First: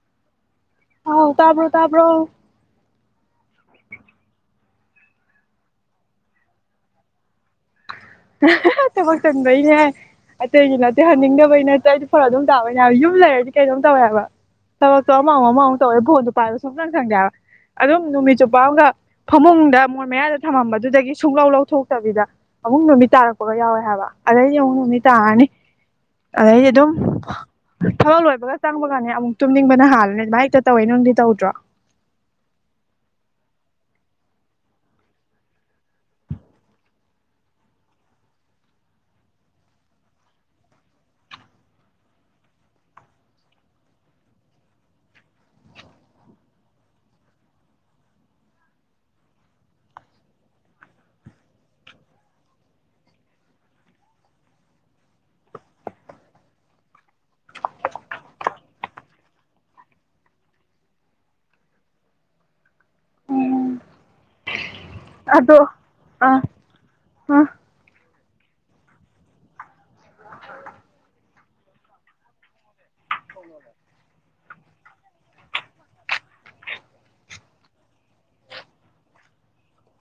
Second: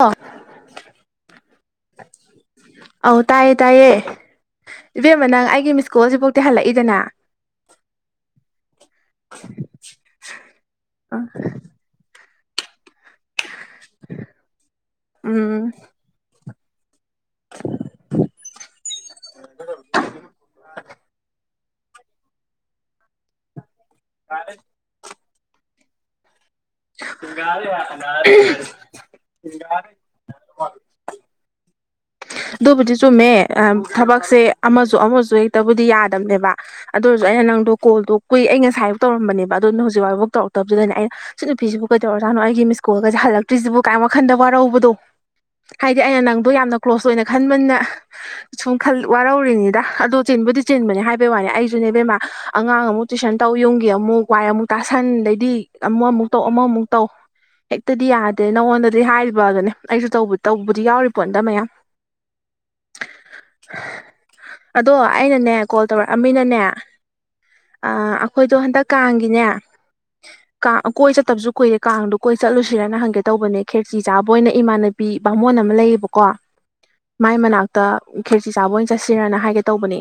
ꯑ ꯑꯥꯎ ꯇꯥꯕ꯭ꯔꯣ ꯇꯥꯕ꯭ꯔꯣ ꯑ ꯇꯥꯏꯌꯦ ꯇꯥꯏꯌꯦ ꯏꯕꯦꯝꯃ ꯅꯪ ꯑꯩꯒꯤ ꯃꯤꯁꯀꯣꯜꯁꯤꯐꯥꯎꯗꯤꯤ ꯍꯜꯂꯛꯏꯗꯅ ꯊꯕꯛ ꯆꯪꯕꯩꯅꯦ ꯑꯇꯩꯒꯤ ꯅꯇꯩꯦ ꯍꯟꯅꯤꯡꯗꯕꯩ ꯅꯇꯩꯗꯤ ꯐꯔ ꯑꯗꯨꯝ ꯇꯅꯦ ꯍꯥꯏꯕ ꯌꯨꯝ ꯂꯩꯔꯗꯤ ꯀꯩꯅꯗꯧꯝ ꯇꯧꯋꯦꯕ ꯊꯕꯛꯇꯣ ꯑꯃꯥꯎ ꯎꯝ ꯑꯃꯥꯎ ꯇꯧꯋꯦ ꯐꯣꯟꯗ ꯄ ꯁꯨꯝꯅ ꯆꯪꯒ ꯑꯗꯨꯝ ꯅꯨꯃꯤꯠ ꯆꯨꯞꯄ ꯑꯃꯒ ꯐꯃꯨꯡꯗ ꯃꯣꯟ ꯃꯌꯥꯗ ꯊꯝꯃꯝꯕꯗꯨꯗꯒꯤ ꯁꯨꯡꯂꯧ ꯂꯧꯊꯣꯛꯇꯕꯤꯗ ꯑꯃꯨꯛ ꯅꯨꯃꯤꯠ ꯇꯥꯔꯛꯄꯒ ꯌꯥꯎꯋꯦ ꯍꯥꯏꯕ ꯑꯗꯩ ꯌꯦꯡꯉꯣ ꯅꯨꯅꯤ ꯇꯥꯔꯅꯤ ꯑꯥꯏꯗꯤ ꯑꯗꯨ ꯑꯗꯨꯝ ꯊꯕꯛ ꯂꯣꯏꯕꯒ ꯆꯪꯕꯒꯅꯦ ꯑꯃꯨꯛ ꯇꯨꯝꯅꯤꯡꯕꯅ ꯍꯥꯜꯂꯅꯦ ꯑꯗꯨꯥꯏ ꯍꯦꯛꯇ ꯇꯧꯋꯦ ꯅꯨꯡꯗꯤ ꯇꯧꯗ꯭ꯔꯣ ꯑꯗꯨꯕꯨꯗꯤ ꯆꯨꯝꯃꯦ ꯊꯕꯛꯁꯦ ꯑꯃꯁꯨ ꯑꯃꯁꯨ ꯍꯦꯛꯇꯕꯨꯗꯤ ꯌꯥꯗꯝꯕꯅꯦꯕ ꯑꯗꯨ ꯁꯨ ꯑꯩꯅ ꯅꯪꯣ ꯀꯣꯗꯣ ꯀꯨꯏ ꯑꯩ ꯉꯁꯥꯏꯐ ꯇꯧꯔꯝꯕꯅꯦ ꯑꯗꯨꯅ ꯍꯧꯛꯥꯎꯕꯐꯥꯎ ꯇꯧꯔꯛꯇꯕꯁꯤꯗꯅ ꯑꯩꯅ ꯁꯤꯠ ꯅꯨꯄꯤꯁꯤꯕꯨ ꯀꯩꯧꯔꯦ ꯖꯥꯅꯣ ꯑꯩꯒꯤ ꯃꯤꯀꯨꯜꯒꯁꯦ ꯍꯜꯂꯛꯇ꯭ꯔꯤꯁꯤꯕꯨ ꯀꯥꯏ ꯋꯥꯈꯜꯗ ꯋꯥꯔꯧꯕꯗꯣ ꯍꯥꯏꯗꯤ ꯑꯩꯅ ꯅꯪꯗꯣ ꯌꯥꯝꯅ ꯀ꯭ꯂꯣꯁ ꯑꯣꯏꯅ ꯈꯟꯕꯅ ꯁꯨꯝ ꯋꯥꯔꯧꯔꯤꯅꯤꯗ ꯑꯗꯣ ꯆꯤꯟꯕꯨꯗꯤ ꯆꯦꯟꯕꯅꯦ ꯍꯥꯏꯕꯩ ꯋꯥꯅꯤ ꯑꯩꯁꯨ ꯕꯃ ꯑꯉꯥꯡ ꯑꯃꯨꯛ ꯇꯨꯏꯁꯟ ꯇꯧ ꯌꯨꯝꯒꯤ ꯑꯃꯨꯛ ꯋꯥꯏ ꯑꯃꯨꯛ ꯇꯥꯁꯟꯗꯩꯗꯤ ꯑꯃꯨꯛ ꯑꯃꯨꯛ ꯇꯧ ꯑꯃꯃꯨꯛ ꯇꯧ ꯍꯦꯛꯇꯗꯤ ꯌꯥꯗꯦ ꯅꯪꯉꯣꯟꯗꯗꯤ ꯍꯥꯏꯔꯤꯕ ꯑꯗꯨꯅꯦ ꯑꯩꯁꯨ ꯇꯧꯕꯗꯤ ꯌꯥꯎꯔꯤ ꯄꯣ ꯑꯝꯇ ꯃꯌꯥꯝ [unintelligible] ꯑꯗꯣ ꯑꯩꯅꯅꯦ ꯑꯗꯣ ꯀꯣꯜ ꯑꯥ ꯇꯧꯔꯛꯑꯃꯤꯅꯅꯦ ꯑꯥ ꯍꯣꯏꯗꯣ ꯍꯟꯗꯛ ꯀꯥꯡꯒꯤꯅꯦ ꯀꯥꯡ ꯀꯣꯏ ꯆꯠꯇꯕꯁꯨ ꯀꯨꯏꯔꯦ ꯀꯥꯡꯗꯣ ꯀꯣꯏ ꯆꯠꯂꯨꯁꯤꯔꯅ ꯍꯪꯒꯦ ꯀꯩ ꯇꯧꯕꯅꯦ ꯈꯦꯔꯆ ꯆꯥꯕ ꯑꯣꯏꯅ ꯏꯃꯥꯟꯅꯕꯤ ꯕꯥꯃꯣꯟ ꯑꯃ ꯂꯩꯌꯦꯕꯀꯣ ꯃꯥꯏ ꯃꯅꯥꯛꯇ ꯈꯦꯔꯆꯤ ꯆꯥꯕ ꯑꯣꯏꯅ ꯆꯠꯁꯤꯔꯅ ꯍꯥꯏꯒꯦ ꯇꯧꯕꯅꯤ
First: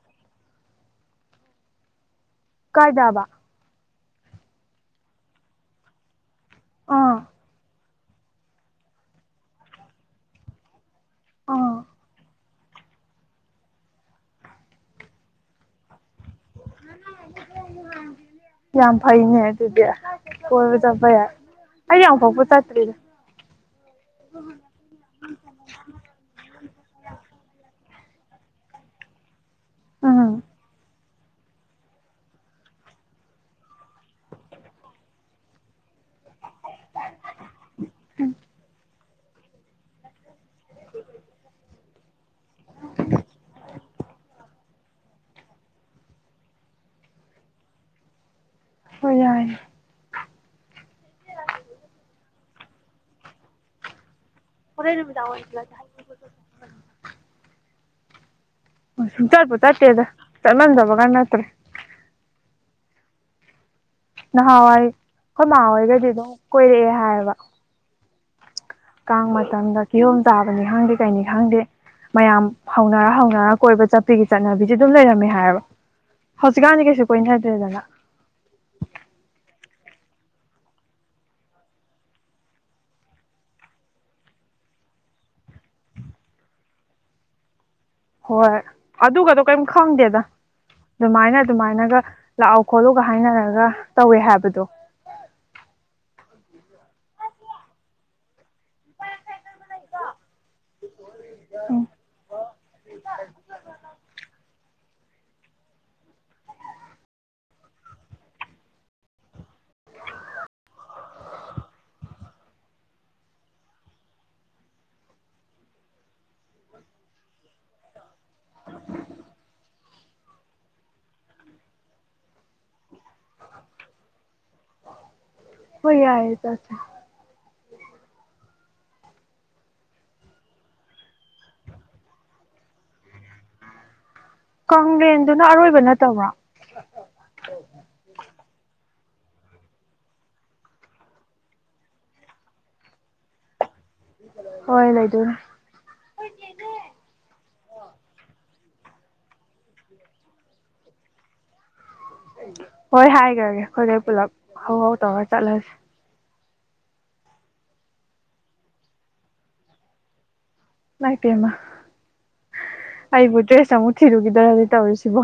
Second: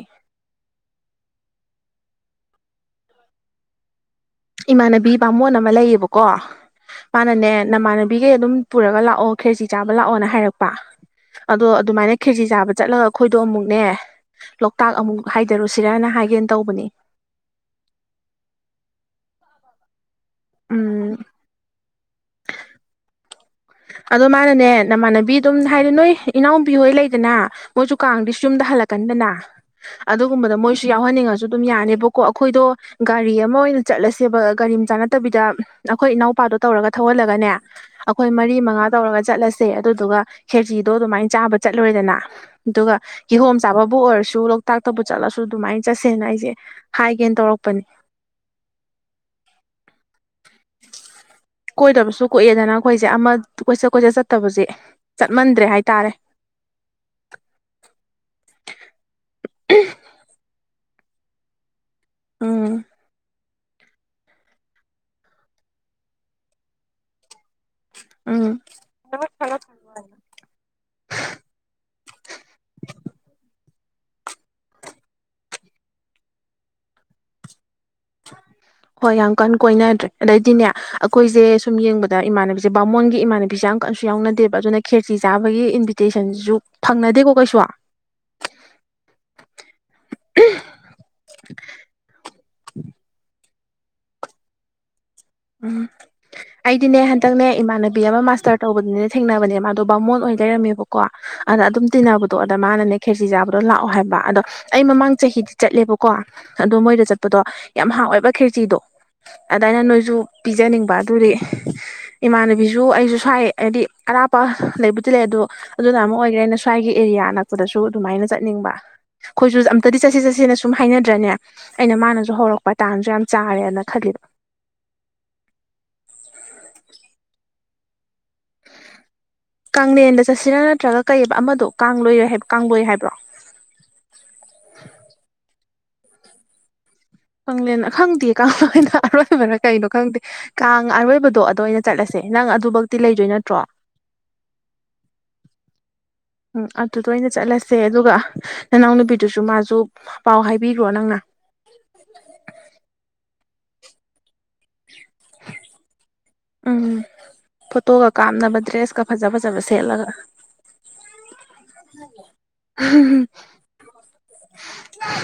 ꯀꯥꯏꯗꯥꯕꯥ ꯏꯃꯥꯟꯅꯕꯤ ꯕꯥꯃꯣꯟ ꯑꯃ ꯂꯩꯌꯦꯕꯀꯣ ꯑꯥ ꯃꯥꯅꯅꯦ ꯅꯃꯥꯟꯅꯕꯤꯈꯩ ꯑꯗꯨꯝ ꯄꯨꯔꯒ ꯂꯥꯛꯑꯣ ꯈꯦꯔꯁꯤ ꯆꯥꯕ ꯂꯥꯛꯑꯣꯅ ꯍꯥꯏꯔꯛꯄ ꯑꯗꯣ ꯑꯥ ꯑꯗꯨꯃꯥꯏꯅ ꯈꯦꯖꯤ ꯆꯥꯕꯗ ꯆꯠꯂꯒ ꯑꯩꯈꯣꯏꯗꯣ ꯑꯃꯨꯛꯅꯦ ꯂꯣꯛꯇꯥꯛ ꯑꯃꯨꯛ ꯍꯥꯏꯗꯔꯨꯁꯤꯔꯅ ꯍꯥꯏ ꯌꯥꯝ ꯐꯩꯅꯦ ꯑꯗꯨꯗꯤ ꯎꯝ ꯍꯗꯄꯌꯥ ꯑ ꯄꯄ ꯇꯇꯔꯤꯗ ꯑꯗꯨ ꯃꯥꯅꯅꯦ ꯅꯃꯥꯟꯅꯕꯤ ꯑꯗꯨꯝ ꯍꯥꯏꯗꯤ ꯅꯣꯏ ꯏꯅꯥꯎꯄꯤ ꯍꯣꯏ ꯂꯩꯗꯅ ꯃꯣꯏꯁꯨ ꯀꯥꯡꯗꯤ ꯌꯨꯝꯗ ꯍꯜꯂꯛꯀꯟꯗꯅ ꯎꯝ ꯑꯗꯨꯒꯨꯝꯕ ꯃꯣꯏꯁꯨ ꯌꯥꯎ ꯌꯥꯥꯎꯍꯟꯅꯤꯡꯉꯁꯨ ꯑꯗꯨꯝ ꯌꯥꯅꯦꯕꯀꯣ ꯑꯩꯈꯣꯏꯗꯣ ꯒꯥꯔꯤ ꯑꯃ ꯑꯣꯏꯅ ꯆꯠꯂꯁꯦꯕ ꯒꯥꯔꯤ ꯑꯃ ꯆꯥ ꯅꯠꯇꯕꯤꯗ ꯑꯩꯈꯣꯏ ꯏꯅꯥꯎꯄꯥꯗꯣ ꯇꯧꯔꯒ ꯊꯧꯍꯜꯂꯒꯅꯦ ꯑꯩꯈꯣꯏ ꯃꯔꯤ ꯃꯉꯥ ꯇꯧꯔꯒ ꯆꯠꯂꯁꯦ ꯑꯗꯨꯗꯨꯒ ꯈꯦꯖꯤꯗꯣ ꯑꯗꯨꯃꯥꯏꯅ ꯆꯥꯕ ꯆꯠꯂꯨꯔꯦꯗꯅ ꯑꯗꯨꯒ ꯀꯤꯍꯣꯝ ꯆꯥꯕ ꯕꯨ ꯑꯣꯏꯔꯁꯨ ꯂꯣꯛꯇꯥꯛꯇꯕꯨ ꯆꯠꯂꯁꯨ ꯑꯗꯨꯃꯥꯏꯅ ꯆꯠꯁꯦꯅ ꯑꯩꯁꯦ ꯍꯥꯏꯒꯦꯅ ꯇꯧꯔꯛꯄꯅꯤ ꯍ ꯌꯥꯏꯅꯤ ꯀꯣꯏꯏꯦꯗꯅ ꯑꯩꯈꯣꯏꯁꯦ ꯑꯃ ꯀꯣꯏꯆꯠ ꯀꯣꯏꯆꯠ ꯆꯠ ꯑꯣꯣꯔꯦ ꯅꯨꯃꯤꯗꯥ ꯑꯣꯏꯂ ꯆꯃꯟꯕꯒꯅ ꯍꯥꯠꯇ꯭ꯔꯦ ꯎꯝ ꯅꯍꯥꯟꯋꯥꯏ ꯑꯩꯈꯣꯏ ꯃꯍꯍꯥꯋꯥꯣꯏꯒꯗꯤ ꯑꯗꯨꯝ ꯀꯣꯏꯔꯛꯑꯦ ꯍꯥꯏꯌꯦꯕ ꯎꯝ ꯀꯥꯡ ꯃꯇꯝꯗ ꯀꯤꯍꯣꯝ ꯆꯥꯕꯅꯤ ꯈꯪꯗꯦ ꯀꯩꯅꯤ ꯈꯪꯗꯦ ꯃꯌꯥꯝ ꯍꯧꯅꯔ ꯍꯧꯅꯔ ꯀꯣꯏꯕ ꯆꯠꯄꯤꯒꯤ ꯆꯠꯅꯕꯤꯁꯦ ꯑꯗꯨꯝ ꯂꯩꯔꯝꯃꯦ ꯍꯥꯏꯔꯕ ꯍꯧꯖꯤꯛꯀꯥꯟꯗꯤ ꯀꯩꯁꯨ ꯀꯣꯏꯅꯗ꯭ꯔꯦꯗꯅ ꯍꯣꯏ ꯌꯥꯝ ꯀꯟꯅ ꯀꯣꯏꯅꯗ꯭ꯔꯦ ꯑꯗꯩꯗꯤꯅꯦ ꯑꯩꯈꯣꯏꯖꯦ ꯁꯨꯝ ꯌꯦꯡꯕꯗ ꯏꯃꯥꯟꯅꯕꯤꯖꯦ ꯕꯥꯃꯣꯟꯒꯤ ꯏꯃꯥꯟꯅꯕꯤꯖꯦ ꯀꯩꯁꯨ ꯌꯥꯎꯅꯗꯦꯕ ꯑꯗꯨꯅ ꯈꯦꯔ꯭ꯆꯤ ꯆꯥꯕꯒꯤ ꯏꯟꯚꯤꯇꯦꯁꯟꯁꯨ ꯐꯪꯅꯗꯦꯀꯣ ꯀꯩꯁꯨ ꯍꯣꯏ ꯑꯗꯨꯒꯗꯣ ꯀꯔꯤꯝ ꯈꯪꯗꯦꯗ ꯑꯗꯨꯃꯥꯏꯅ ꯑꯗꯨꯃꯥꯏꯅꯒ ꯂꯥꯛꯑꯣ ꯈꯣꯠꯂꯨꯒ ꯍꯥꯏꯅꯔꯒ ꯇꯧꯋꯦ ꯍꯥꯏꯕꯗꯣ ꯎꯝ ꯑꯩꯗꯤꯅꯦ ꯍꯟꯗꯛꯅꯦ ꯏꯃꯥꯟꯅꯕꯤ ꯑꯃ ꯃꯥꯁꯇꯔ ꯇꯧꯕꯗꯨꯅꯦ ꯊꯦꯡꯅꯕꯅꯦ ꯃꯥꯗꯣ ꯕꯥꯃꯣꯟ ꯑꯣꯏ ꯂꯩꯔꯝꯃꯦꯕꯀꯣ ꯀꯣ ꯑꯗ ꯎꯝ ꯑꯗꯨꯝ ꯇꯤꯟꯅꯕꯗꯣ ꯑꯗ ꯃꯥꯅꯅꯦ ꯈꯦꯆ ꯆꯥꯕꯗꯣ ꯂꯥꯛꯑꯣ ꯍꯥꯏꯕ ꯑꯗꯣ ꯑꯩ ꯃꯃꯥꯡ ꯆꯍꯤꯗꯤ ꯆꯠꯂꯦꯕꯀꯣ ꯑꯗꯣ ꯃꯣꯏꯗ ꯆꯠꯄꯗꯣ ꯌꯥꯝ ꯍꯥꯎꯋꯦꯕ ꯈꯤꯔꯆꯤꯗꯣ ꯑꯗꯥ ꯑꯩꯅ ꯅꯣꯏꯁꯨ ꯄꯤꯖꯅꯤꯡꯕ ꯑꯗꯨꯗꯤ ꯏꯃꯥꯟꯅꯕꯤꯁꯨ ꯑꯩꯁꯨ ꯁ꯭ꯋꯥꯏ ꯍꯥꯏꯗꯤ ꯑꯔꯥꯞꯄ ꯂꯩꯕꯨꯗꯤ ꯂꯩ ꯑꯗꯨꯗꯣ ꯑꯗꯨꯅ ꯑꯃ ꯑꯣꯏꯈ꯭ꯔꯦ ꯑꯩꯅ ꯁ꯭ꯋꯥꯏꯒꯤ ꯑꯦꯔꯤꯌꯥ ꯑꯅꯛꯄꯗꯁꯨ ꯑꯗꯨꯃꯥꯏꯅ ꯆꯠꯅꯤꯡꯕ ꯑꯩꯈꯣꯏꯁꯨ ꯑꯝꯇꯗꯤ ꯆꯠꯁꯤ ꯆꯠꯁꯤꯅ ꯁꯨꯝ ꯍꯥꯏꯅꯗ꯭ꯔꯅꯦ ꯑꯩꯅ ꯃꯥꯅꯁꯨ ꯍꯧꯔꯛꯄ ꯇꯥꯟꯁꯨ ꯌꯥꯝ ꯆꯥꯔꯦꯅ ꯈꯜꯂꯤꯕ [inaudible] ꯍꯣꯏ ꯌꯥꯢꯌꯦ ꯆꯠꯁꯦ ꯀꯪꯂꯦꯟꯗ ꯆꯠꯁꯤꯔꯥ ꯅꯠꯇ꯭ꯔꯒ ꯀꯩꯕ ꯑꯃꯗꯣ ꯀꯥꯡꯏ ꯀꯥꯡꯂꯣꯏ ꯍꯥꯏꯕ꯭ꯔꯣ ꯀꯥꯡꯂꯦꯟꯗꯨꯅ ꯑꯔꯣꯏꯕ ꯅꯠꯇꯕ꯭ꯔꯣ ꯑꯔꯣꯏꯕꯅ ꯀꯩꯅꯣ ꯈꯪꯗꯦ ꯀꯥꯡ ꯑꯔꯣꯏꯕꯗꯣ ꯑꯗꯨ ꯑꯣꯏꯅ ꯆꯠꯂꯁꯦ ꯅꯪ ꯑꯗꯨꯕꯛꯇꯤ ꯂꯩꯗꯣꯏ ꯅꯠꯇ꯭ꯔꯣ ꯍꯣꯏ ꯂꯩꯗꯣꯏꯅꯤ ꯎꯝ ꯑꯗꯨꯗ ꯑꯣꯏꯅ ꯆꯠꯂꯁꯦ ꯑꯗꯨꯒ ꯅꯅꯥꯎ ꯅꯨꯄꯤꯗꯨꯁꯨ ꯃꯥꯁꯨ ꯄꯥꯎ ꯍꯥꯏꯕꯤꯈ꯭ꯔꯣ ꯅꯪꯅ ꯑꯩꯈꯣꯏꯗꯩ ꯄꯨꯜꯂꯞ ꯍꯧꯎ ꯍꯧꯎ ꯇꯧꯔ ꯆꯠꯂꯁꯦ ꯎꯝ ꯐꯣꯇꯣꯒ ꯀꯥꯞꯅꯕ ꯗ꯭ꯔꯦꯁꯀ ꯐꯖ ꯐꯖꯕ ꯁꯦꯠꯂꯒ ꯏꯃꯥꯏꯄꯦꯃ ꯑꯩꯕꯨ ꯗ꯭ꯔꯦꯁ ꯑꯃꯨꯛ ꯊꯤꯔꯨꯈꯤ ꯔꯗꯤ ꯇꯧꯔꯤꯁꯤꯕꯣ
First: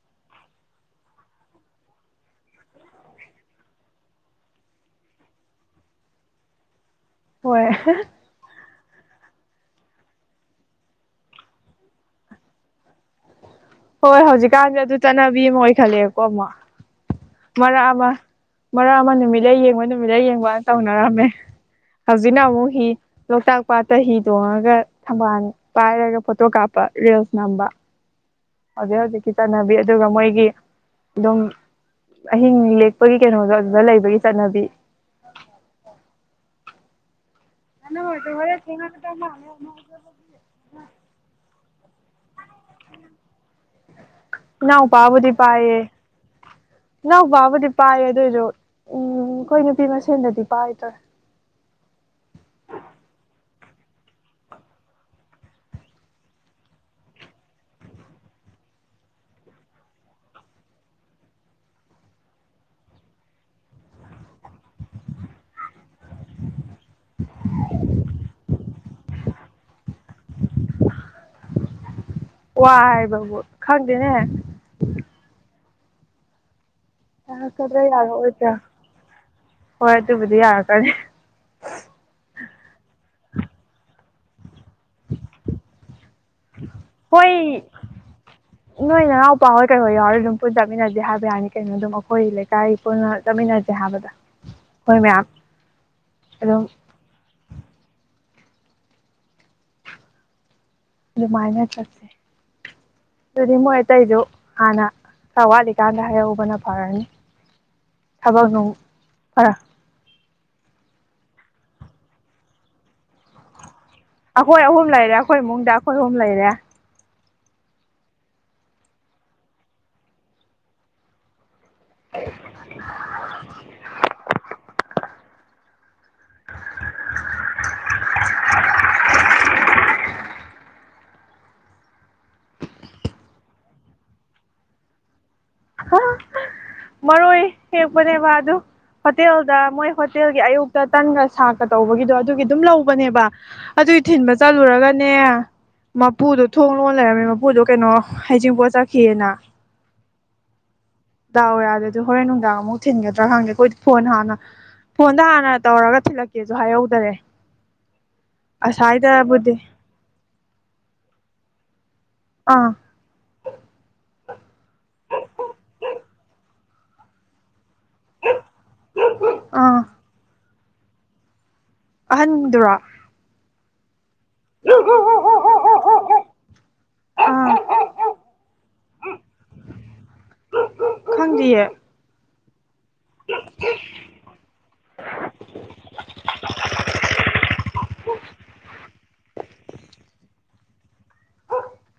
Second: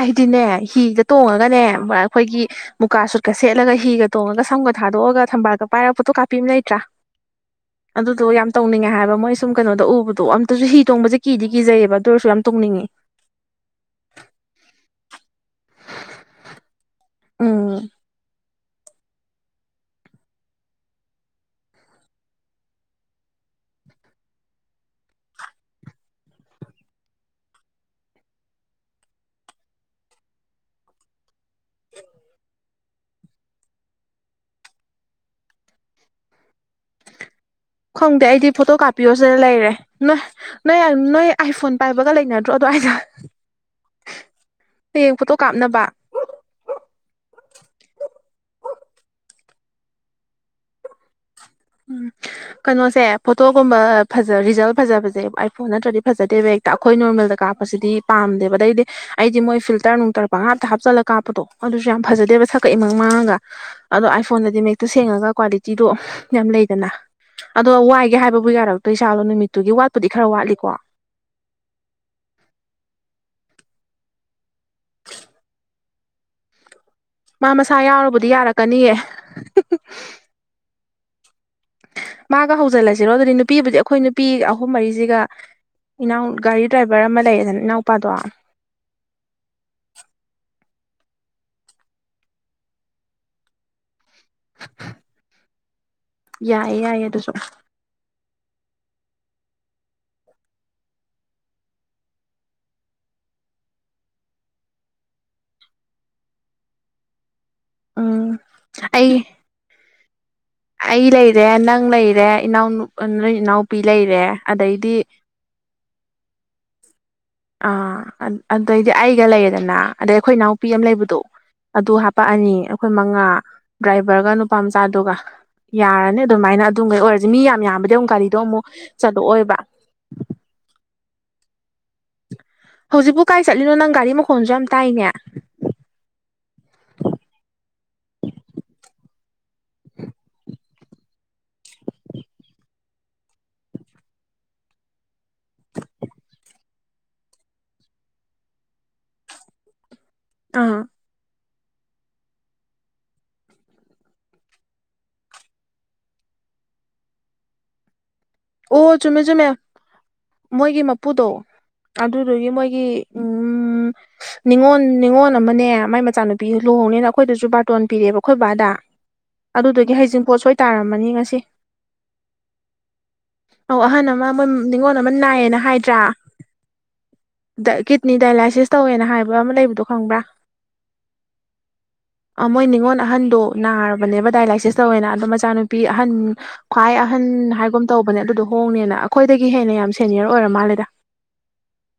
ꯑꯩꯗꯤꯅꯦ ꯍꯤꯒ ꯇꯣꯡꯉꯒꯅꯦ ꯑꯩꯈꯣꯏꯒꯤ ꯃꯨꯀꯥ ꯁꯨꯠꯀ ꯁꯦꯠꯂꯒ ꯍꯤꯒ ꯇꯣꯡꯉꯒ ꯁꯝꯒꯗ ꯊꯥꯗꯣ ꯑꯒ ꯊꯝꯕꯥꯜꯗꯣ ꯄꯥꯏꯔ ꯐꯣꯇꯣ ꯀꯥꯞꯄꯤ ꯑꯃ ꯂꯩꯇ꯭ꯔꯥ ꯍꯣꯏ ꯑꯗꯨꯗꯣ ꯌꯥꯝ ꯇꯧꯅꯤꯡꯉꯦ ꯍꯥꯏꯕ ꯃꯣꯏ ꯁꯨꯝ ꯀꯩꯅꯣꯗ ꯎꯕꯗꯣ ꯑꯝꯇꯁꯨ ꯍꯤ ꯇꯣꯡꯕꯁꯦ ꯀꯤꯗꯤ ꯀꯤꯖꯩꯌꯦꯕ ꯑꯗꯨ ꯑꯣꯏꯔꯁꯨ ꯌꯥꯝ ꯇꯨꯡꯅꯤꯡꯉꯤ ꯍꯣꯏ ꯍꯧꯖꯤꯛꯀꯥꯟꯗꯤ ꯑꯗꯨ ꯆꯠꯅꯕꯤ ꯑꯃ ꯑꯣꯏꯈꯠꯂꯛꯑꯦꯕꯀꯣ ꯑꯃꯨ ꯎꯝ ꯃꯔꯛ ꯑꯃ ꯃꯔꯛ ꯑꯃ ꯅꯨꯃꯤꯠꯂꯩ ꯌꯦꯡꯕ ꯅꯨꯃꯤꯠꯂꯩ ꯌꯦꯡꯕꯅ ꯇꯧꯅꯔꯝꯃꯦ ꯍꯧꯖꯤꯛꯅ ꯑꯃꯨꯛ ꯍꯤ ꯂꯣꯛꯇꯥꯛ ꯄꯥꯠꯇ ꯍꯤ ꯇꯣꯡꯉꯒ ꯊꯝꯕꯥꯜ ꯄꯥꯏꯔꯒ ꯐꯣꯇꯣ ꯀꯥꯞꯄ ꯔꯤꯜꯁ ꯅꯥꯝꯕ ꯍꯧꯖꯤꯛ ꯍꯧꯖꯤꯛꯀꯤ ꯆꯠꯅꯕꯤ ꯑꯗꯨꯒ ꯃꯣꯏꯒꯤ ꯑꯗꯨꯝ ꯑꯍꯤꯡ ꯂꯦꯛꯄꯒꯤ ꯀꯩꯅꯣꯗꯣ ꯑꯗꯨꯗ ꯂꯩꯕꯒꯤ ꯆꯠꯅꯕꯤ ꯈꯪꯗꯦ ꯑꯩꯗꯤ ꯐꯣꯇꯣ ꯀꯥꯞꯄꯤꯌꯣꯁꯤꯗ ꯂꯩꯔꯦ ꯅꯣꯏ ꯅꯣꯏ ꯅꯣꯏ ꯑꯥꯏꯐꯣꯟ ꯄꯥꯏꯕꯒ ꯂꯩꯅꯗ꯭ꯔꯣ [unintelligible] ꯍꯌꯦꯡ ꯏꯅꯥꯎꯄꯕꯨꯗꯤ ꯐꯣꯇꯣ ꯄꯥꯏꯌꯦ ꯀꯥꯞꯅꯕ ꯏꯅꯥꯎ ꯄꯥꯕꯨꯗꯤ ꯄꯥꯏꯌꯦ ꯑꯗꯨꯑꯣꯏꯁꯨ ꯎꯝ ꯑꯩꯈꯣꯏ ꯅꯨꯄꯤ ꯃꯁꯦꯟꯗꯗꯤ ꯄꯥꯏꯗ꯭ꯔꯦ ꯎꯝ ꯀꯩꯅꯣꯁꯦ ꯐꯣꯇꯣꯒꯨꯝꯕ ꯐꯖ ꯔꯤꯁꯦ ꯐꯖꯕꯁꯦ ꯑꯥꯏꯐꯣꯟ ꯅꯠꯇ꯭ꯔꯗꯤ ꯐꯖꯗꯦꯕ ꯍꯦꯛꯇ ꯑꯩꯈꯣꯏ ꯅꯣꯔꯃꯦꯜꯗ ꯀꯥꯞꯄꯁꯤꯗꯤ ꯄꯥꯝꯗꯦꯕꯗꯩꯗꯤ ꯑꯩꯗꯤ ꯃꯣꯏ ꯐꯤꯜꯇꯔ ꯅꯨꯡꯇꯔ ꯄꯪꯍꯥꯞꯇ ꯍꯥꯞꯆꯜꯂꯒ ꯀꯥꯞꯄꯗꯣ ꯑꯗꯨꯁꯨ ꯌꯥꯝ ꯐꯖꯗꯦ ꯍꯥꯏꯕ ꯁꯛꯀꯛ ꯏꯃꯪ ꯃꯥꯡꯉꯒ ꯑꯗꯣ ꯑꯥꯏꯐꯣꯟꯗꯗꯤ ꯃꯦꯛꯇ ꯁꯦꯡꯉꯒ ꯀ꯭ꯋꯥꯂꯤꯇꯤꯗꯣ ꯌꯥꯝ ꯂꯩꯗꯅ ꯑꯗꯣ ꯋꯥꯏꯒꯦ ꯍꯥꯏꯕꯕꯨ ꯌꯥꯔꯛꯇꯣꯏ ꯖꯥꯠꯂꯣ ꯅꯨꯃꯤꯠꯇ ꯑꯗꯨꯒꯤ ꯋꯥꯠꯄꯨꯗꯤ ꯈꯔ ꯋꯥꯠꯂꯤꯀꯣ ꯋꯥ ꯍꯥꯏꯕꯕꯨ ꯈꯪꯗꯦꯅꯦ ꯃꯥ ꯌꯔꯛꯀꯗ꯭ꯔꯥ ꯃꯁꯥ ꯌꯥꯎꯔꯕꯨꯗꯤ ꯌꯔꯛꯑꯣꯏꯗ꯭ꯔꯥ ꯌꯥꯔꯛꯀꯅꯤꯌꯦ ꯍꯣꯏ ꯑꯗꯨꯕꯨꯗꯤ ꯌꯥꯔꯛꯀꯅꯤ ꯃꯥꯒ ꯍꯧꯖꯤꯜꯂꯁꯤꯔꯣ ꯑꯗꯨꯗꯤ ꯅꯨꯄꯤꯕꯨꯗꯤ ꯑꯩꯈꯣꯏ ꯅꯨꯄꯤ ꯑꯍꯨꯝ ꯃꯔꯤꯁꯤꯒ ꯏꯅꯥꯎ ꯒꯥꯔꯤ ꯗ꯭ꯔꯥꯏꯚꯔ [inaudible] ꯑꯃ ꯍꯣꯏ ꯂꯩꯌꯦꯗꯅ ꯏꯅꯥꯎꯄꯥꯗꯣ ꯅꯣꯏ ꯅꯅꯥꯎꯄꯥ ꯍꯣꯏ ꯀꯩꯍꯣꯏ ꯌꯥꯎꯔꯗꯤ ꯑꯗꯨꯝ ꯄꯨꯟ ꯆꯠꯃꯤꯟꯅꯖꯦ ꯍꯥꯏꯕ ꯌꯥꯅꯤ ꯀꯩꯅꯣ ꯑꯗꯨꯝ ꯑꯩꯈꯣꯏ ꯂꯩꯀꯥꯏ ꯄꯨꯟꯅ ꯆꯠꯃꯤꯟꯅꯖꯦ ꯍꯥꯏꯕꯗ ꯃꯣꯏ ꯃꯌꯥꯝ ꯑꯗꯨꯝ ꯌꯥꯏꯌꯦ ꯌꯥꯏꯌꯦ ꯑꯗꯨꯁꯨ ꯑꯗꯨ ꯑꯗꯨꯃꯥꯏꯅ ꯆꯠꯁꯦ ꯑꯗꯨꯗꯤ ꯃꯣꯏ ꯑꯇꯩꯗꯨ ꯍꯥꯟꯅꯋꯥꯠꯂꯤꯀꯥꯟꯗ ꯍꯥꯏꯍꯧꯕꯅ ꯐꯔꯅꯤ ꯎꯝ ꯊꯕꯛ ꯉ ꯑꯩ ꯀꯔ ꯑꯩ ꯂꯩꯔꯦ ꯅꯪ ꯂꯩꯔꯦ ꯏꯅꯥꯎ ꯅ ꯏꯅꯥꯎ ꯑꯩꯈꯣꯏ ꯑꯍꯨꯝ ꯂꯩꯔꯦ ꯑꯩꯈꯣꯏ ꯏꯃꯨꯡꯗ ꯑꯩꯈꯣꯏ ꯑꯍꯨꯝ ꯂꯩꯔꯦ ꯑꯥ ꯑꯗꯨꯗꯩꯗꯤ ꯑꯩꯒ ꯂꯩꯌꯦꯗꯅ ꯑꯗꯩ ꯑꯩꯈꯣꯏ ꯏꯅꯥꯎꯄꯤ ꯑꯃ ꯂꯩꯕꯗꯣ ꯑꯗꯨ ꯍꯥꯄꯛꯑꯅꯤ ꯑꯩꯈꯣꯏ ꯃꯉꯥ ꯗ꯭ꯔꯥꯏꯚꯔꯒ ꯅꯨꯄꯥ ꯃꯆꯥꯗꯨꯒ ꯌꯥꯔꯅꯤ ꯑꯗꯨꯃꯥꯏꯅ ꯑꯗꯨꯈꯩ ꯑꯣꯏꯔꯁꯤ ꯃꯤ ꯌꯥꯝ ꯌꯥꯝꯕꯗꯤ ꯑꯃꯨꯛ ꯒꯥꯔꯤꯗꯣ ꯑꯃꯨꯛ ꯆꯠꯂꯛꯑꯣꯏꯕ [inaudible] ꯍꯧꯖꯤꯛꯄꯨ ꯀꯥꯏ ꯆꯠꯂꯤꯅꯣ ꯅꯪ ꯒꯥꯔꯤ ꯃꯈꯣꯟꯁꯨ ꯌꯥꯝ ꯇꯥꯏꯅꯦ ꯃꯔꯣꯏ ꯌꯦꯦꯛꯄꯅꯦꯕ ꯑꯗꯨ ꯍꯣꯇꯦꯜꯗ ꯃꯣꯏ ꯍꯣꯇꯦꯜꯒꯤ ꯑꯌꯨꯛꯇ ꯇꯟꯒ ꯁꯥꯔꯀ ꯇꯧꯕꯒꯤꯗꯣ ꯑꯗꯨꯒꯤ ꯑꯗꯨꯝ ꯂꯧꯕꯅꯦꯕ ꯑꯗꯨꯏ ꯊꯤꯟꯕ ꯆꯠꯂꯨꯔꯒꯅꯦ ꯃꯄꯨꯗꯣ ꯊꯣꯡ ꯂꯣꯟ ꯂꯩꯔꯝꯃꯦ ꯃꯄꯨꯗꯣ ꯀꯩꯅꯣ ꯍꯩꯖꯤꯡꯄꯣꯠ ꯆꯠꯈꯤꯑꯅ ꯑꯥ ꯗꯥꯎꯋ ꯌꯥꯔꯗꯗꯤ ꯑꯗꯨ ꯍꯣꯔꯦꯟ ꯅꯨꯡꯗꯥꯡ ꯑꯃꯨꯛ ꯊꯤꯟꯒꯗ꯭ꯔꯥ ꯈꯪꯗꯦ ꯑꯩꯈꯣꯏꯗꯤ ꯐꯣꯟ ꯍꯥꯟꯅ ꯐꯣꯟꯗ ꯍꯥꯟꯅ ꯇꯧꯔꯒ ꯊꯤꯜꯂꯛꯀꯦꯁꯨ ꯍꯥꯏꯍꯧꯗꯔꯦ ꯑꯣ ꯆꯨꯝꯃꯦ ꯆꯨꯝꯃꯦ ꯑꯁꯥꯏꯗꯕꯨꯗꯤ ꯃꯣꯏꯒꯤ ꯃꯄꯨꯗꯣ ꯑꯗꯨꯗꯨꯒꯤ ꯑꯥ ꯃꯣꯏꯒꯤ ꯎꯝ ꯅꯤꯉꯣꯜ ꯅꯤꯉꯣꯜ ꯑꯃꯅꯦ ꯃꯥꯏ ꯃꯆꯥꯅꯨꯄꯤ ꯂꯨꯍꯣꯡꯅꯦꯅ ꯑꯩꯈꯣꯏꯗꯁꯨ ꯇꯣꯟ ꯄꯤꯔꯑꯦꯕ ꯑꯩꯈꯣꯏ ꯕꯥꯗ ꯑꯥ ꯑꯗꯨꯗꯨꯒꯤ ꯍꯌꯦꯖꯤꯡ ꯄꯣꯠ ꯁꯣꯏ ꯇꯥꯔꯝꯃꯅꯤ ꯉꯁꯤ ꯑꯍꯟꯗꯨꯔ ꯑꯧ ꯑꯍꯟ ꯑꯃ ꯅꯤꯉꯣꯟꯜ ꯑꯃ ꯅꯥꯏꯌꯦꯦꯅ ꯍꯥꯏꯗ꯭ꯔꯥ ꯀꯤꯠꯅꯤ ꯗꯥꯏꯂꯥꯏꯁꯤꯁ ꯇꯧꯋꯦꯅ ꯍꯥꯏꯕ ꯑꯃ ꯂꯩꯕꯗꯣ ꯈꯪꯕ꯭ꯔꯥ ꯈꯪꯗꯌꯦ ꯑ ꯃꯣꯏ ꯅꯤꯡꯅꯤꯉꯣꯟ ꯑꯍꯟꯗꯣ ꯅꯥꯔꯕꯅꯦꯕ ꯗꯥꯏꯂꯥꯏꯁꯤꯁ ꯇꯧꯋꯦꯅ ꯑꯗꯣ ꯃꯆꯥꯅꯨꯄꯤ ꯑꯍꯟ ꯈ꯭ꯋꯥꯏ ꯑꯍꯟ ꯍꯥꯏꯒ ꯇꯧꯕꯅꯦ ꯑꯗꯨꯗꯣ ꯍꯣꯡꯅꯦꯅ ꯑꯩꯈꯣꯏꯗꯒꯤ ꯍꯦꯟꯅ ꯌꯥꯝ ꯁꯦꯅꯤꯌꯔ ꯑꯣꯏꯔ ꯃꯥꯜꯂꯦꯗ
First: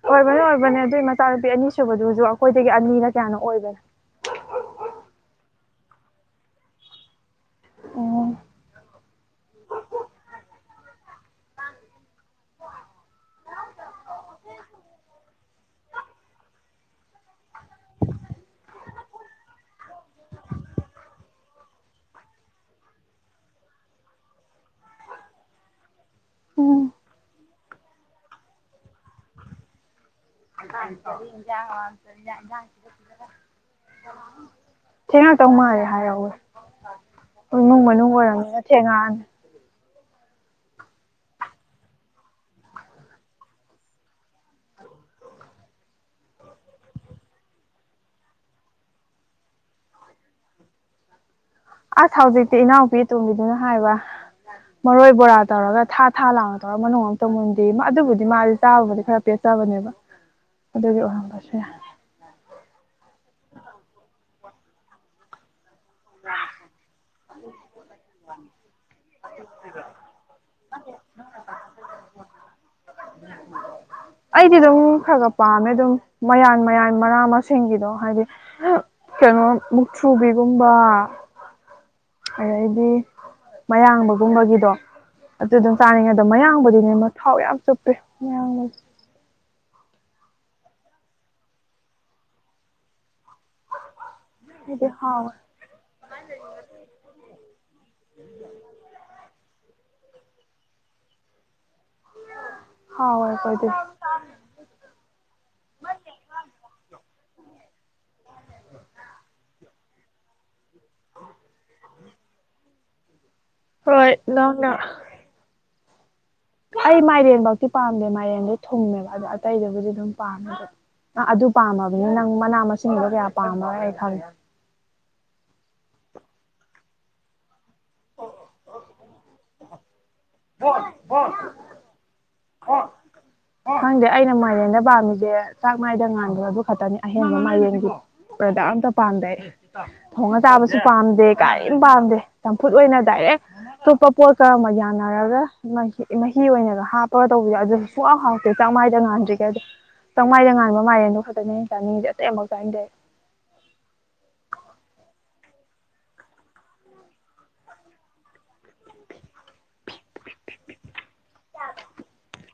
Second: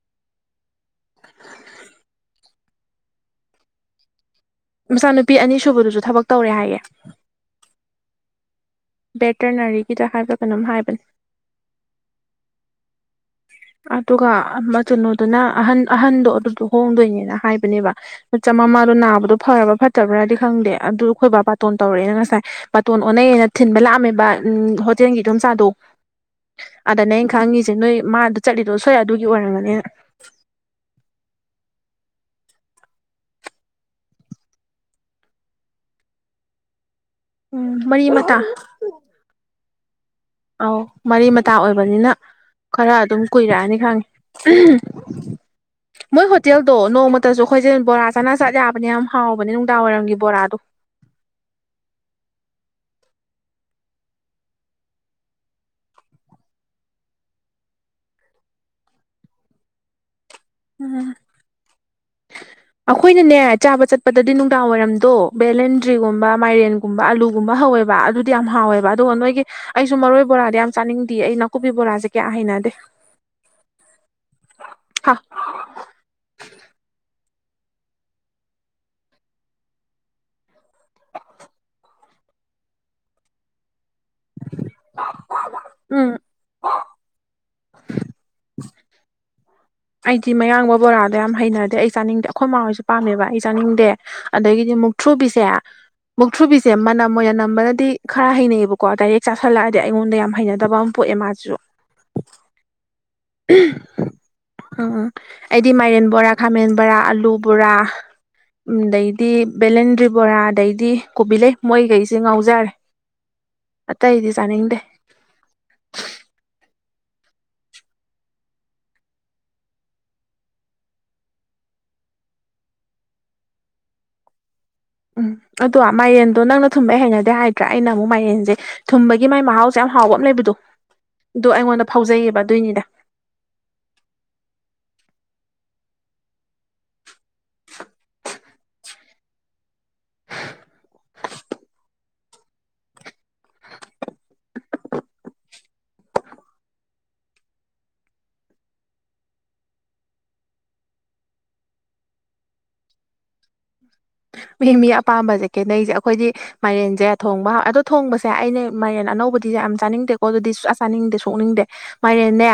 ꯑꯣꯏꯕꯅꯦ ꯑꯣꯏꯕꯅꯦ ꯑꯗꯨꯏ ꯃꯆꯥꯅꯨꯄꯤ ꯑꯅꯤꯁꯨꯨꯕꯗꯨ ꯍꯧꯁꯨꯛ ꯑꯩꯈꯣꯏꯗꯒꯤ ꯑꯅꯤꯅ ꯀꯌꯥꯅꯣ ꯑꯣꯏꯕꯅ ꯃꯆꯥꯅꯨꯄꯤ ꯑꯅꯤ ꯁꯨꯕꯗꯨꯁꯨ ꯊꯕꯛ ꯇꯧꯔꯦ ꯍꯥꯏꯌꯦꯦ ꯑꯣ ꯕꯦꯇꯔꯅꯔꯤꯒꯤꯗ ꯍꯥꯏꯕ ꯀꯩꯅꯝ ꯍꯥꯏꯕ ꯀ ꯑꯗꯨꯒ ꯃꯆꯅꯣꯗꯨꯅ ꯑꯍꯟ ꯑꯍꯟꯗꯣ ꯑꯗꯨꯗꯣ ꯍꯣꯡꯗꯣꯏꯅꯦꯅ ꯍꯥꯏꯕꯅꯦꯕ ꯆꯝꯃꯃꯥꯗꯣ ꯅꯥꯕꯗꯣ ꯐꯔꯕ꯭ꯔ ꯐꯠꯇꯕ꯭ꯔꯥꯗꯤ ꯈꯪꯗꯦ ꯑꯗꯨ ꯑꯩꯈꯣꯏ ꯕꯥ ꯄꯥꯇꯣꯟ ꯇꯧꯔꯛꯑꯦꯅ ꯉꯁꯥꯏ ꯄꯥꯇꯣꯟ ꯑꯣꯟꯅꯩꯌꯦꯅ ꯊꯤꯟꯕ ꯂꯥꯛꯑꯝꯃꯦꯕ ꯎ ꯍꯣꯇꯦꯜꯒꯤ ꯏꯣꯡꯆꯥꯥꯗꯣ ꯎꯝ ꯑꯗꯨꯗꯅ ꯑꯩꯅ ꯈꯪꯉꯁꯤ ꯁꯦ ꯅꯣꯏ ꯃꯥꯗ ꯆꯠꯂꯤꯗꯣ ꯁꯣꯏꯏ ꯑꯗꯨꯒꯤ ꯑꯣꯏꯔꯝꯒꯅꯤ [unintelligible] ꯊꯦꯡꯉꯛꯇꯧ ꯃꯥꯜꯂꯦ ꯍꯥꯏꯍꯧꯋꯦ ꯎꯝ ꯏꯃꯨꯡ ꯃꯔꯤ ꯃꯅꯨꯡ ꯃꯇꯥ ꯑꯣꯏꯔꯝꯅꯤꯅ ꯊꯦꯡ ꯉꯥꯛꯅꯤ ꯑꯧ ꯃꯔꯤ ꯃꯇꯥ ꯑꯣꯏꯕꯅꯤꯅ ꯈꯔ ꯑꯗꯨꯝ ꯀꯨꯏꯔꯛꯑꯅꯤ ꯈꯪꯉꯤ ꯃꯣꯏ ꯍꯣꯇꯦꯜꯗꯣ ꯅꯣꯡꯃꯇꯁꯨ ꯑꯩꯈꯣꯏꯁꯦ ꯕꯣꯔꯥ ꯆꯥꯅ ꯆꯠ ꯌꯥꯕꯅꯦ ꯌꯥꯝ ꯍꯥꯎꯕꯅꯦ ꯅꯨꯡꯗꯥꯡꯋꯥꯏꯔꯝꯒꯤ ꯕꯣꯔꯥꯗꯣ ꯑꯁ ꯍꯧꯖꯤꯛꯇꯤ ꯏꯅꯥꯎꯄꯤ ꯑꯇꯣꯝꯕꯤꯗꯨꯅ ꯍꯥꯏꯕ ꯃꯔꯣꯏ ꯕꯣꯔꯥ ꯇꯧꯔꯒ ꯊꯥ ꯊꯥ ꯂꯥꯡ ꯇꯧꯔꯒ ꯃꯅꯨꯡ ꯑꯃꯇꯧ ꯃꯨꯟꯗꯦ ꯑꯗꯨꯕꯨꯗꯤ ꯃꯥꯗꯤ ꯆꯥꯕꯕꯨꯗꯤ ꯈꯔ ꯄꯦꯆ ꯇꯕꯅꯦꯕ ꯎꯝ ꯑꯩꯈꯣꯏꯅꯅꯦ ꯆꯥꯕ ꯆꯠꯄꯗꯗꯤ ꯗꯥꯋꯥꯏꯔꯝꯗꯣ ꯕꯂꯦꯟ ꯆꯇ꯭ꯔꯤꯒꯨꯝꯕ ꯃꯥꯏꯔꯦꯟꯒꯨꯝꯕ ꯑꯂꯒꯕ ꯍꯧꯋꯦꯕ ꯑꯗꯨꯗꯤ ꯌꯥꯝ ꯍꯥꯎꯋꯦꯕ ꯑꯗꯨꯒ ꯅꯣꯏꯒꯤ ꯑꯩꯁꯨ ꯃꯔꯣꯏ ꯕꯣꯔꯥꯗꯤ ꯌꯥꯝ ꯆ ꯅꯤꯡꯗꯤ ꯑꯩ ꯅꯥꯀꯨꯞꯄꯤ ꯕꯣꯔꯥꯁꯦ ꯀꯌꯥ ꯍꯩꯅꯗꯦ ꯑꯩꯗꯗ ꯍꯥ ꯍꯥꯏ ꯄꯥꯝꯃꯦ ꯑꯗꯨꯝ ꯃꯌꯥꯟ ꯃꯌꯥꯟ ꯃꯅꯥ ꯃꯁꯤꯡꯒꯤꯗꯣ ꯍꯥꯏꯗꯤ ꯀꯩꯅꯣ ꯃꯨꯛꯊ꯭ꯔꯨꯕꯤꯒꯨꯝꯕ ꯑꯗꯩꯗꯤ ꯃꯌꯥꯡꯕꯒꯨꯝꯕꯒꯤꯗꯣ ꯑꯗꯨ ꯑꯗꯨꯝ ꯆꯥꯅꯤꯡꯉꯦ ꯎꯝ ꯑꯗꯣ ꯃꯌꯥꯡꯕꯗꯨꯅꯦ ꯊꯥꯎ ꯌꯥꯝ ꯆꯞꯄ꯭ꯔꯦ ꯃꯌꯥꯝꯒꯤꯁ ꯑꯩꯗꯤ ꯃꯌꯥꯡꯂꯕ ꯕꯣꯔꯥꯗ ꯌꯥꯝ ꯍꯩꯅꯗꯦ ꯑꯩ ꯆꯥꯅꯤꯡꯗꯦ ꯑꯩꯈꯣꯏ ꯃꯃꯥꯡꯣꯏꯁꯨ ꯄꯥꯝꯃꯦꯕ ꯑꯩ ꯆꯥꯅꯤꯡꯗꯦ ꯑꯗꯒꯤꯗꯤ ꯃꯨꯛ ꯍꯥꯎꯋꯦ ꯊ꯭ꯔꯨꯕꯤꯁꯦ ꯃꯨꯛ ꯊ꯭ꯔꯨꯕꯤꯁꯦ ꯃꯅꯝ ꯑꯣꯏꯅ ꯅꯝꯕꯅꯗꯤ ꯈꯔ ꯍꯩꯅꯩꯌꯦꯕꯀꯣ ꯗꯥꯏꯔꯦꯛ ꯆꯥꯥꯁꯜꯂꯛꯑꯗꯤ ꯑꯗꯤ ꯑꯩꯉꯣꯟꯗ ꯌꯥꯝ ꯍꯩꯅꯗꯕ ꯑꯃ ꯄꯣꯛꯑꯦ ꯃꯥꯁꯨ ꯍꯥꯎꯋꯦ ꯑꯩꯈꯣꯏꯗꯤ ꯎꯝ ꯑꯩꯗꯤ ꯃꯥꯏꯔꯦꯟ ꯕꯣꯔꯥ ꯈꯥꯃꯦꯟ ꯕꯣꯔꯥ ꯗꯨꯕ꯭ꯔꯥ ꯎꯗꯩꯗꯤ ꯕꯦꯂꯦꯟꯗ꯭ꯔꯤ ꯕꯣꯔꯥ ꯑꯗꯩꯗꯤ ꯀꯣꯕꯤ ꯂꯩꯩ ꯃꯣꯏꯈꯩꯁꯦ ꯉꯥꯎꯖꯔꯦ ꯍꯣꯏ ꯑꯇꯩꯗꯤ ꯂꯥꯛꯅ ꯆꯥꯅꯤꯡꯗꯦ ꯑꯩ ꯃꯥꯏꯔꯦꯟꯐꯧꯗꯤꯤ ꯄꯥꯝꯗꯦ ꯃꯥꯏꯔꯦꯟꯗ ꯊꯨꯡꯃꯦꯕ ꯑꯗꯣ ꯑꯇꯩꯗꯨꯕꯨꯗꯤ ꯑꯗꯨꯝ ꯄꯥꯝꯃꯦ ꯑꯗꯨ ꯑꯥ ꯑꯗꯨ ꯄꯥꯝꯃꯕꯅꯤ ꯅꯪ ꯃꯅꯥ ꯃꯁꯤꯡꯗꯣ ꯀꯌꯥ ꯄꯥꯝꯃ ꯑꯩ ꯈꯪꯗꯦ ꯎꯝ ꯑꯗꯣ ꯃꯥꯏꯔꯦꯟꯗꯣ ꯅꯪꯅ ꯊꯨꯝꯕ ꯍꯩꯅꯗꯦ ꯍꯥꯏꯗ꯭ꯔꯥ ꯑꯩꯅ ꯑꯃꯨꯛ ꯃꯥꯏꯔꯦꯟꯁꯦ ꯊꯨꯝꯕꯒꯤ ꯃꯥꯏ ꯃꯍꯥꯎꯁꯦ ꯌꯥꯝ ꯍꯥꯎꯕ ꯑꯃ ꯂꯩꯕꯗꯣ ꯑꯗꯨ ꯑꯩꯉꯣꯟꯗ ꯐꯥꯎꯖꯩꯌꯦꯕ ꯑꯗꯨꯏꯅꯤꯗ ꯈꯪꯗꯦ ꯑꯩꯅ ꯃꯥꯏꯔꯦꯟꯗ ꯄꯥꯝꯃꯤꯁꯦ ꯆꯥꯛ ꯃꯥꯏꯗ ꯉꯥꯟꯗꯣ ꯑꯗꯨ ꯈꯛꯇꯅꯤ ꯑꯍꯦꯟꯕ ꯃꯥꯏꯔꯦꯟꯒꯤ ꯄ꯭ꯔꯗꯛ ꯑꯝꯇ ꯄꯥꯝꯗꯩ ꯊꯣꯡꯅ ꯆꯥꯕꯁꯨ ꯄꯥꯝꯗꯦ ꯀꯔꯤꯝ ꯄꯥꯝꯗꯦ ꯆꯝꯐꯨꯠ ꯑꯣꯏꯅ ꯗꯥꯏꯔꯦꯛ ꯑꯣꯞꯄ ꯄꯣꯠ ꯀꯔꯝꯕ ꯌꯥꯅꯔꯒ ꯃꯍꯤ ꯃꯍꯤ ꯑꯣꯏꯅꯒ ꯍꯥꯞꯄꯒ ꯇꯧꯕꯁꯣ ꯑꯗꯨꯥꯎ ꯍꯥꯎ ꯑ ꯆꯦꯡꯃꯥꯗ ꯉꯥꯟꯗ꯭ꯔꯤꯦ ꯑꯗꯣ ꯆꯦꯡꯃꯥꯗꯅ ꯉꯥꯟꯕ ꯃꯥꯏꯔꯦꯟꯗꯣ ꯐꯛꯇꯅꯦ ꯆꯥꯅꯤꯡꯉꯤꯁꯦ ꯑꯇꯩ ꯑꯃꯨꯛ ꯆꯥꯅꯤꯡꯗꯦ [inaudible] ꯡ ꯃꯤ ꯑꯄꯥꯝꯕꯁꯦ ꯀꯦꯅꯩꯁꯦ ꯑꯩꯈꯣꯏꯗꯤ ꯃꯥꯏꯔꯦꯟꯁꯦ ꯊꯣꯡꯕ ꯑꯗꯣ ꯊꯣꯡꯕꯁꯦ ꯑꯩꯅ ꯃꯥꯏꯦꯟ ꯑꯅꯧꯕ ꯕꯨꯗꯤꯦ ꯌꯥꯝ ꯆꯥꯅꯤꯡꯗꯦꯀꯣ ꯑꯗꯨꯗꯤ ꯑ ꯆꯥꯅꯤꯡꯗꯦ ꯁꯣꯛꯅꯤꯡꯗꯦ ꯃꯥꯏꯔꯦꯅꯦ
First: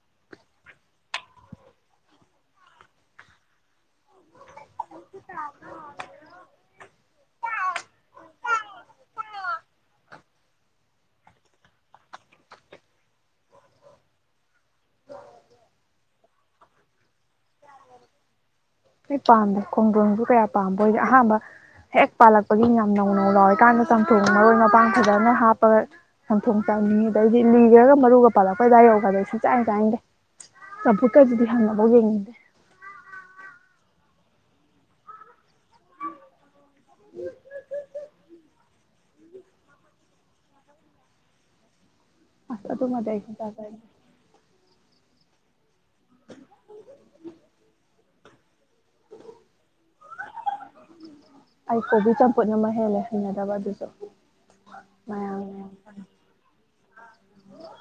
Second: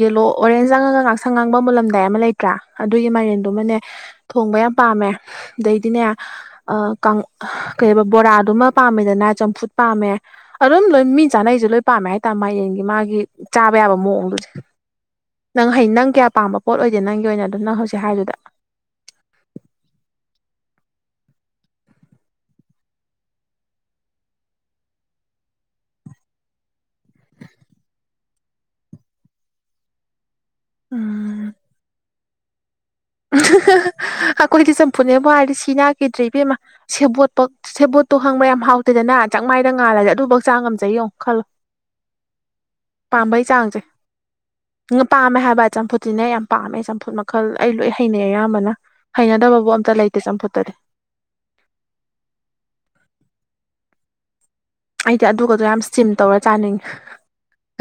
ꯌꯦꯂꯣ ꯑꯣꯔꯦꯟꯖ ꯆꯪꯉꯒ ꯑꯉꯥꯡꯕ ꯃꯨꯜꯂꯝꯗꯥꯏ ꯑꯃ ꯂꯩꯇ꯭ꯔꯥ ꯑꯗꯨꯒꯤ ꯃꯥꯏꯔꯦꯟꯗꯨꯃꯅꯦ ꯊꯣꯡꯕ ꯌꯥꯝ ꯄꯥꯝꯃꯦ ꯑꯗꯩꯗꯤꯅꯦ ꯀꯩꯕ ꯕꯣꯔꯥꯗꯨꯃ ꯄꯥꯝꯃꯦꯗꯅ ꯆꯝꯐꯨꯠ ꯄꯥꯝꯃꯦ ꯑꯗꯨꯝ ꯂꯣꯏ ꯃꯤ ꯆꯥꯅꯩ ꯑꯩꯁꯨꯦ ꯂꯣꯏ ꯄꯥꯝꯃꯦ ꯍꯥꯏꯇꯥꯔꯦ ꯃꯥꯌꯦꯡꯒꯤ ꯃꯥꯒꯤ ꯆꯥꯕ ꯌꯥꯕ ꯃꯑꯣꯡꯗꯨꯁꯦ ꯅꯪ ꯍ ꯅꯪ ꯀꯌꯥ ꯄꯥꯝꯕ ꯄꯣꯠ ꯑꯣꯏꯗꯦ ꯅꯪꯒꯤ ꯑꯣꯏꯅ ꯑꯗꯨ ꯅꯪ ꯍꯧꯖꯤꯛ ꯍꯥꯏꯗꯨꯗ ꯑꯩ ꯄꯥꯝꯕ ꯈꯣꯡꯖꯣꯝꯁꯨ ꯀꯌꯥ ꯄꯥꯝꯕ ꯑꯣꯏꯗꯤ ꯑꯍꯥꯟꯕ ꯍꯦꯛ ꯄꯥꯜꯂꯛꯄꯒꯤ ꯌꯥꯝ ꯅꯧ ꯅꯧ ꯂꯥꯎꯏꯀꯥꯟꯗ ꯆꯝꯊꯣꯡ ꯃꯔꯣꯏ ꯃꯄꯥꯡ ꯐꯖꯅ ꯍꯥꯞꯄꯒ ꯆꯝꯊꯣꯡ ꯅꯤ ꯑꯗꯩꯗꯤ ꯂꯤꯈ꯭ꯔꯒ ꯃꯔꯨꯒ ꯄꯜꯂꯛꯄꯩꯗꯥꯏ ꯌꯧꯒꯗꯩ ꯁꯨꯡ ꯆꯥꯏ ꯆꯥꯏꯗꯦ ꯅꯕꯨꯛ ꯑꯗꯨꯗꯗꯤ ꯎꯝ ꯍꯥꯉꯕꯒ ꯌꯦꯡꯉꯗꯦ ꯑꯩꯈꯣꯏꯗꯤ ꯆꯝꯐꯨꯅꯦꯕ ꯍꯥꯏꯔꯗꯤ ꯁꯤ ꯅꯥꯈꯤꯦꯗ꯭ꯔ ꯏꯕꯦꯝꯃ ꯁꯦꯕꯣꯠꯄ ꯁꯦꯕꯣꯠꯇꯣ ꯍꯥꯡꯕ ꯌꯥꯝ ꯍꯥꯎ ꯑꯗꯨꯗꯅ ꯆꯥꯛ ꯃꯥꯏꯅ ꯉꯥꯜꯂꯁꯦ ꯑꯗꯨꯐꯛ ꯆꯥ ꯉꯝꯖꯩ ꯌꯦꯡꯉꯣ ꯈꯜꯂꯣ ꯑꯁ ꯇꯨ ꯃ ꯇ ꯍꯥꯏꯁꯤ ꯆꯒꯅ ꯪ ꯄꯥꯝꯃꯦ ꯍꯥꯏꯕ ꯆꯝꯐꯨꯠꯇꯤꯅꯦ ꯌꯥꯝ ꯄꯥꯃꯦ ꯆꯝꯐꯨꯠ ꯃꯈꯜ ꯑꯩ ꯂꯣꯏ ꯍꯩꯅꯩ ꯑꯌꯥꯝꯕꯅ ꯍꯩꯅꯗꯕꯕꯨ ꯑꯝꯇ ꯂꯩꯇꯦ ꯆꯝꯐꯨꯠꯇꯗꯤ ꯑꯩ ꯀꯣꯕꯤ ꯆꯝꯐꯨꯠ ꯑꯃ ꯍꯦꯜꯂꯦ ꯍꯩꯅꯗꯕ ꯑꯗꯨꯁꯨ ꯑꯩꯗꯤ ꯃꯌꯥꯝ ꯑꯗꯨꯒꯗꯣ ꯃꯌꯥꯝ ꯌꯥꯝ ꯏꯁꯇꯤꯝ ꯇꯧꯔ ꯆꯥꯅꯤꯡꯉꯤ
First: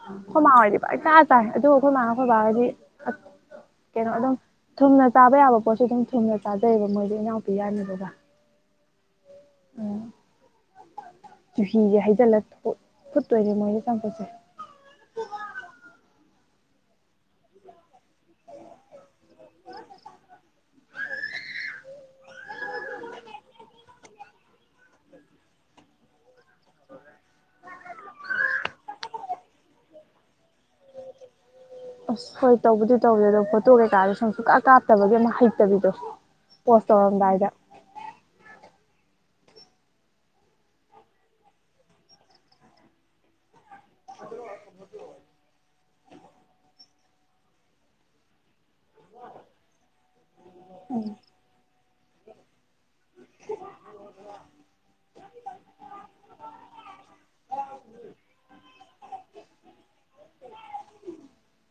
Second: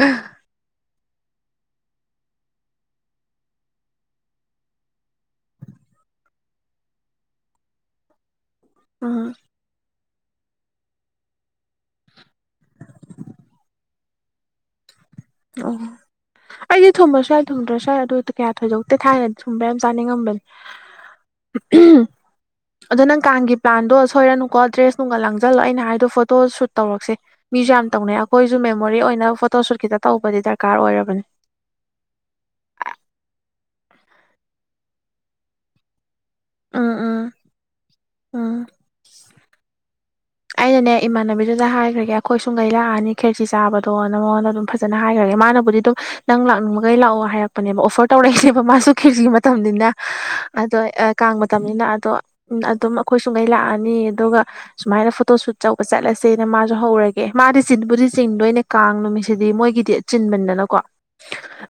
ꯑꯩꯈꯣꯏ ꯃꯥꯡꯗꯤ ꯚ ꯇꯥ ꯇꯥꯏ ꯑꯗꯨꯕꯨ ꯑꯩꯈꯣꯏ ꯃꯥꯥꯡ ꯑꯩꯈꯣꯏ ꯐꯥꯔꯒꯗꯤ ꯀꯩꯅꯣ ꯑꯗꯨꯝ ꯊꯨꯝꯅ ꯆꯥꯕ ꯌꯥꯕ ꯄꯣꯠꯁꯨ ꯑꯗꯨꯝ ꯊꯨꯝꯅ ꯆꯥꯖꯩꯑꯕ ꯃꯣꯏꯗꯤ ꯏꯅꯥꯎꯄꯤ ꯌꯥꯅꯤꯗꯨꯒ ꯑ ꯎꯝ ꯆꯨꯍꯤꯁꯦ ꯍꯩꯖꯤꯜꯂ ꯐꯨꯠꯇꯣꯏꯔꯦ ꯃꯣꯏꯒꯤ ꯆꯝꯄꯠꯁꯦ ꯑꯣ ꯑꯩꯗꯤ ꯊꯨꯝꯕ ꯁ꯭ꯋꯥꯏ ꯊꯨꯝꯗ꯭ꯔꯣ ꯁ꯭ꯋꯥꯏ ꯑꯗꯨ ꯀꯌꯥ ꯊꯣꯏꯗꯣꯛꯇꯦ ꯊꯥꯏ ꯁꯨꯝꯕ ꯌꯥꯝ ꯆꯥꯅꯤꯡꯉꯝꯕꯅꯤ ꯎꯝ ꯑꯗꯣ ꯅꯪ ꯀꯥꯟꯒꯤ ꯄ꯭ꯂꯥꯟꯗꯣ ꯁꯣꯏꯔꯅꯨꯀꯣ ꯗ꯭ꯔꯦꯁ ꯅꯨꯡꯒ ꯂꯪꯖꯜꯂꯣ ꯑꯩꯅ ꯍꯥꯏꯗꯣ ꯐꯣꯇꯣ ꯁꯨꯠ ꯇꯧꯔꯛꯁꯦ ꯃꯤꯁꯨ ꯌꯥꯝ ꯇꯧꯅꯩ ꯑꯩꯈꯣꯏꯁꯨ ꯃꯦꯃꯣꯔꯤ ꯑꯣꯏꯅ ꯐꯣꯇꯣ ꯁꯨꯠ ꯈꯤꯇ ꯇꯧꯕꯗꯤ ꯗꯔꯀꯥꯔ ꯑꯣꯏꯔꯕꯅꯦ ꯑꯁ ꯍꯣꯏ ꯇꯧꯕꯗꯤ ꯇꯧꯋꯦ ꯑꯗꯣ ꯐꯣꯇꯣ ꯀꯩꯀꯥꯗꯣ ꯁꯨꯡ ꯁꯨꯀꯥ ꯀꯥꯞꯇꯕꯒꯤ ꯑꯃꯨꯛ ꯍꯩꯇꯕꯤꯗꯣ ꯄꯣꯁ ꯎꯝ ꯎꯝ ꯇꯧꯔꯝꯗꯥꯏꯗ ꯎꯝ ꯑꯩꯅꯅꯦ ꯏꯃꯥꯟꯅꯕꯤꯗꯨꯗ ꯍꯥꯏꯈ꯭ꯔꯒꯦ ꯑꯩꯈꯣꯏ ꯁꯨꯡꯗꯩ ꯂꯥꯛꯑꯅꯤ ꯈꯦꯔꯆꯤ ꯆꯥꯕꯗꯣꯅ ꯃꯉꯣꯟꯗ ꯑꯗꯨꯝ ꯐꯖꯅ ꯍꯥꯏꯈ꯭ꯔꯒꯦ ꯃꯥꯅꯕꯨꯗꯤ ꯑꯗꯨꯝ ꯅꯪ ꯂꯥꯛꯅꯤꯡꯕꯒꯩ ꯂꯥꯛꯑꯣ ꯍꯥꯏꯔꯛꯄꯅꯦꯕ ꯑꯣꯐꯔ ꯇꯧꯔꯛꯏꯅꯦꯕ ꯃꯥꯁꯨ ꯈꯤꯔꯁꯤꯒꯤ ꯃꯇꯝꯅꯤꯅ ꯑꯗꯣ ꯀꯥꯡꯕ ꯃꯇꯝꯅꯤꯅꯤꯅ ꯑꯗꯣ ꯑꯗꯨꯝ ꯑꯩꯈꯣꯏ ꯁꯨꯡꯉꯩ ꯂꯥꯛꯑꯅꯤ ꯑꯗꯨꯒ ꯁꯨꯃꯥꯏꯅ ꯐꯣꯇꯣ ꯁꯨꯠꯆꯧꯕ ꯆꯠꯂꯁꯦꯅ ꯃꯥꯁꯨ ꯍꯧꯔꯒꯦ ꯃꯥꯗꯤ ꯆꯤꯟꯕꯨꯗꯤ ꯆꯤꯡꯗꯩꯅ ꯀꯥꯡ ꯅꯨꯃꯤꯠꯁꯤꯗꯤ ꯃꯣꯏꯒꯤꯗꯤꯟ ꯃꯦꯟꯗꯅ ꯀꯣ [inaudible]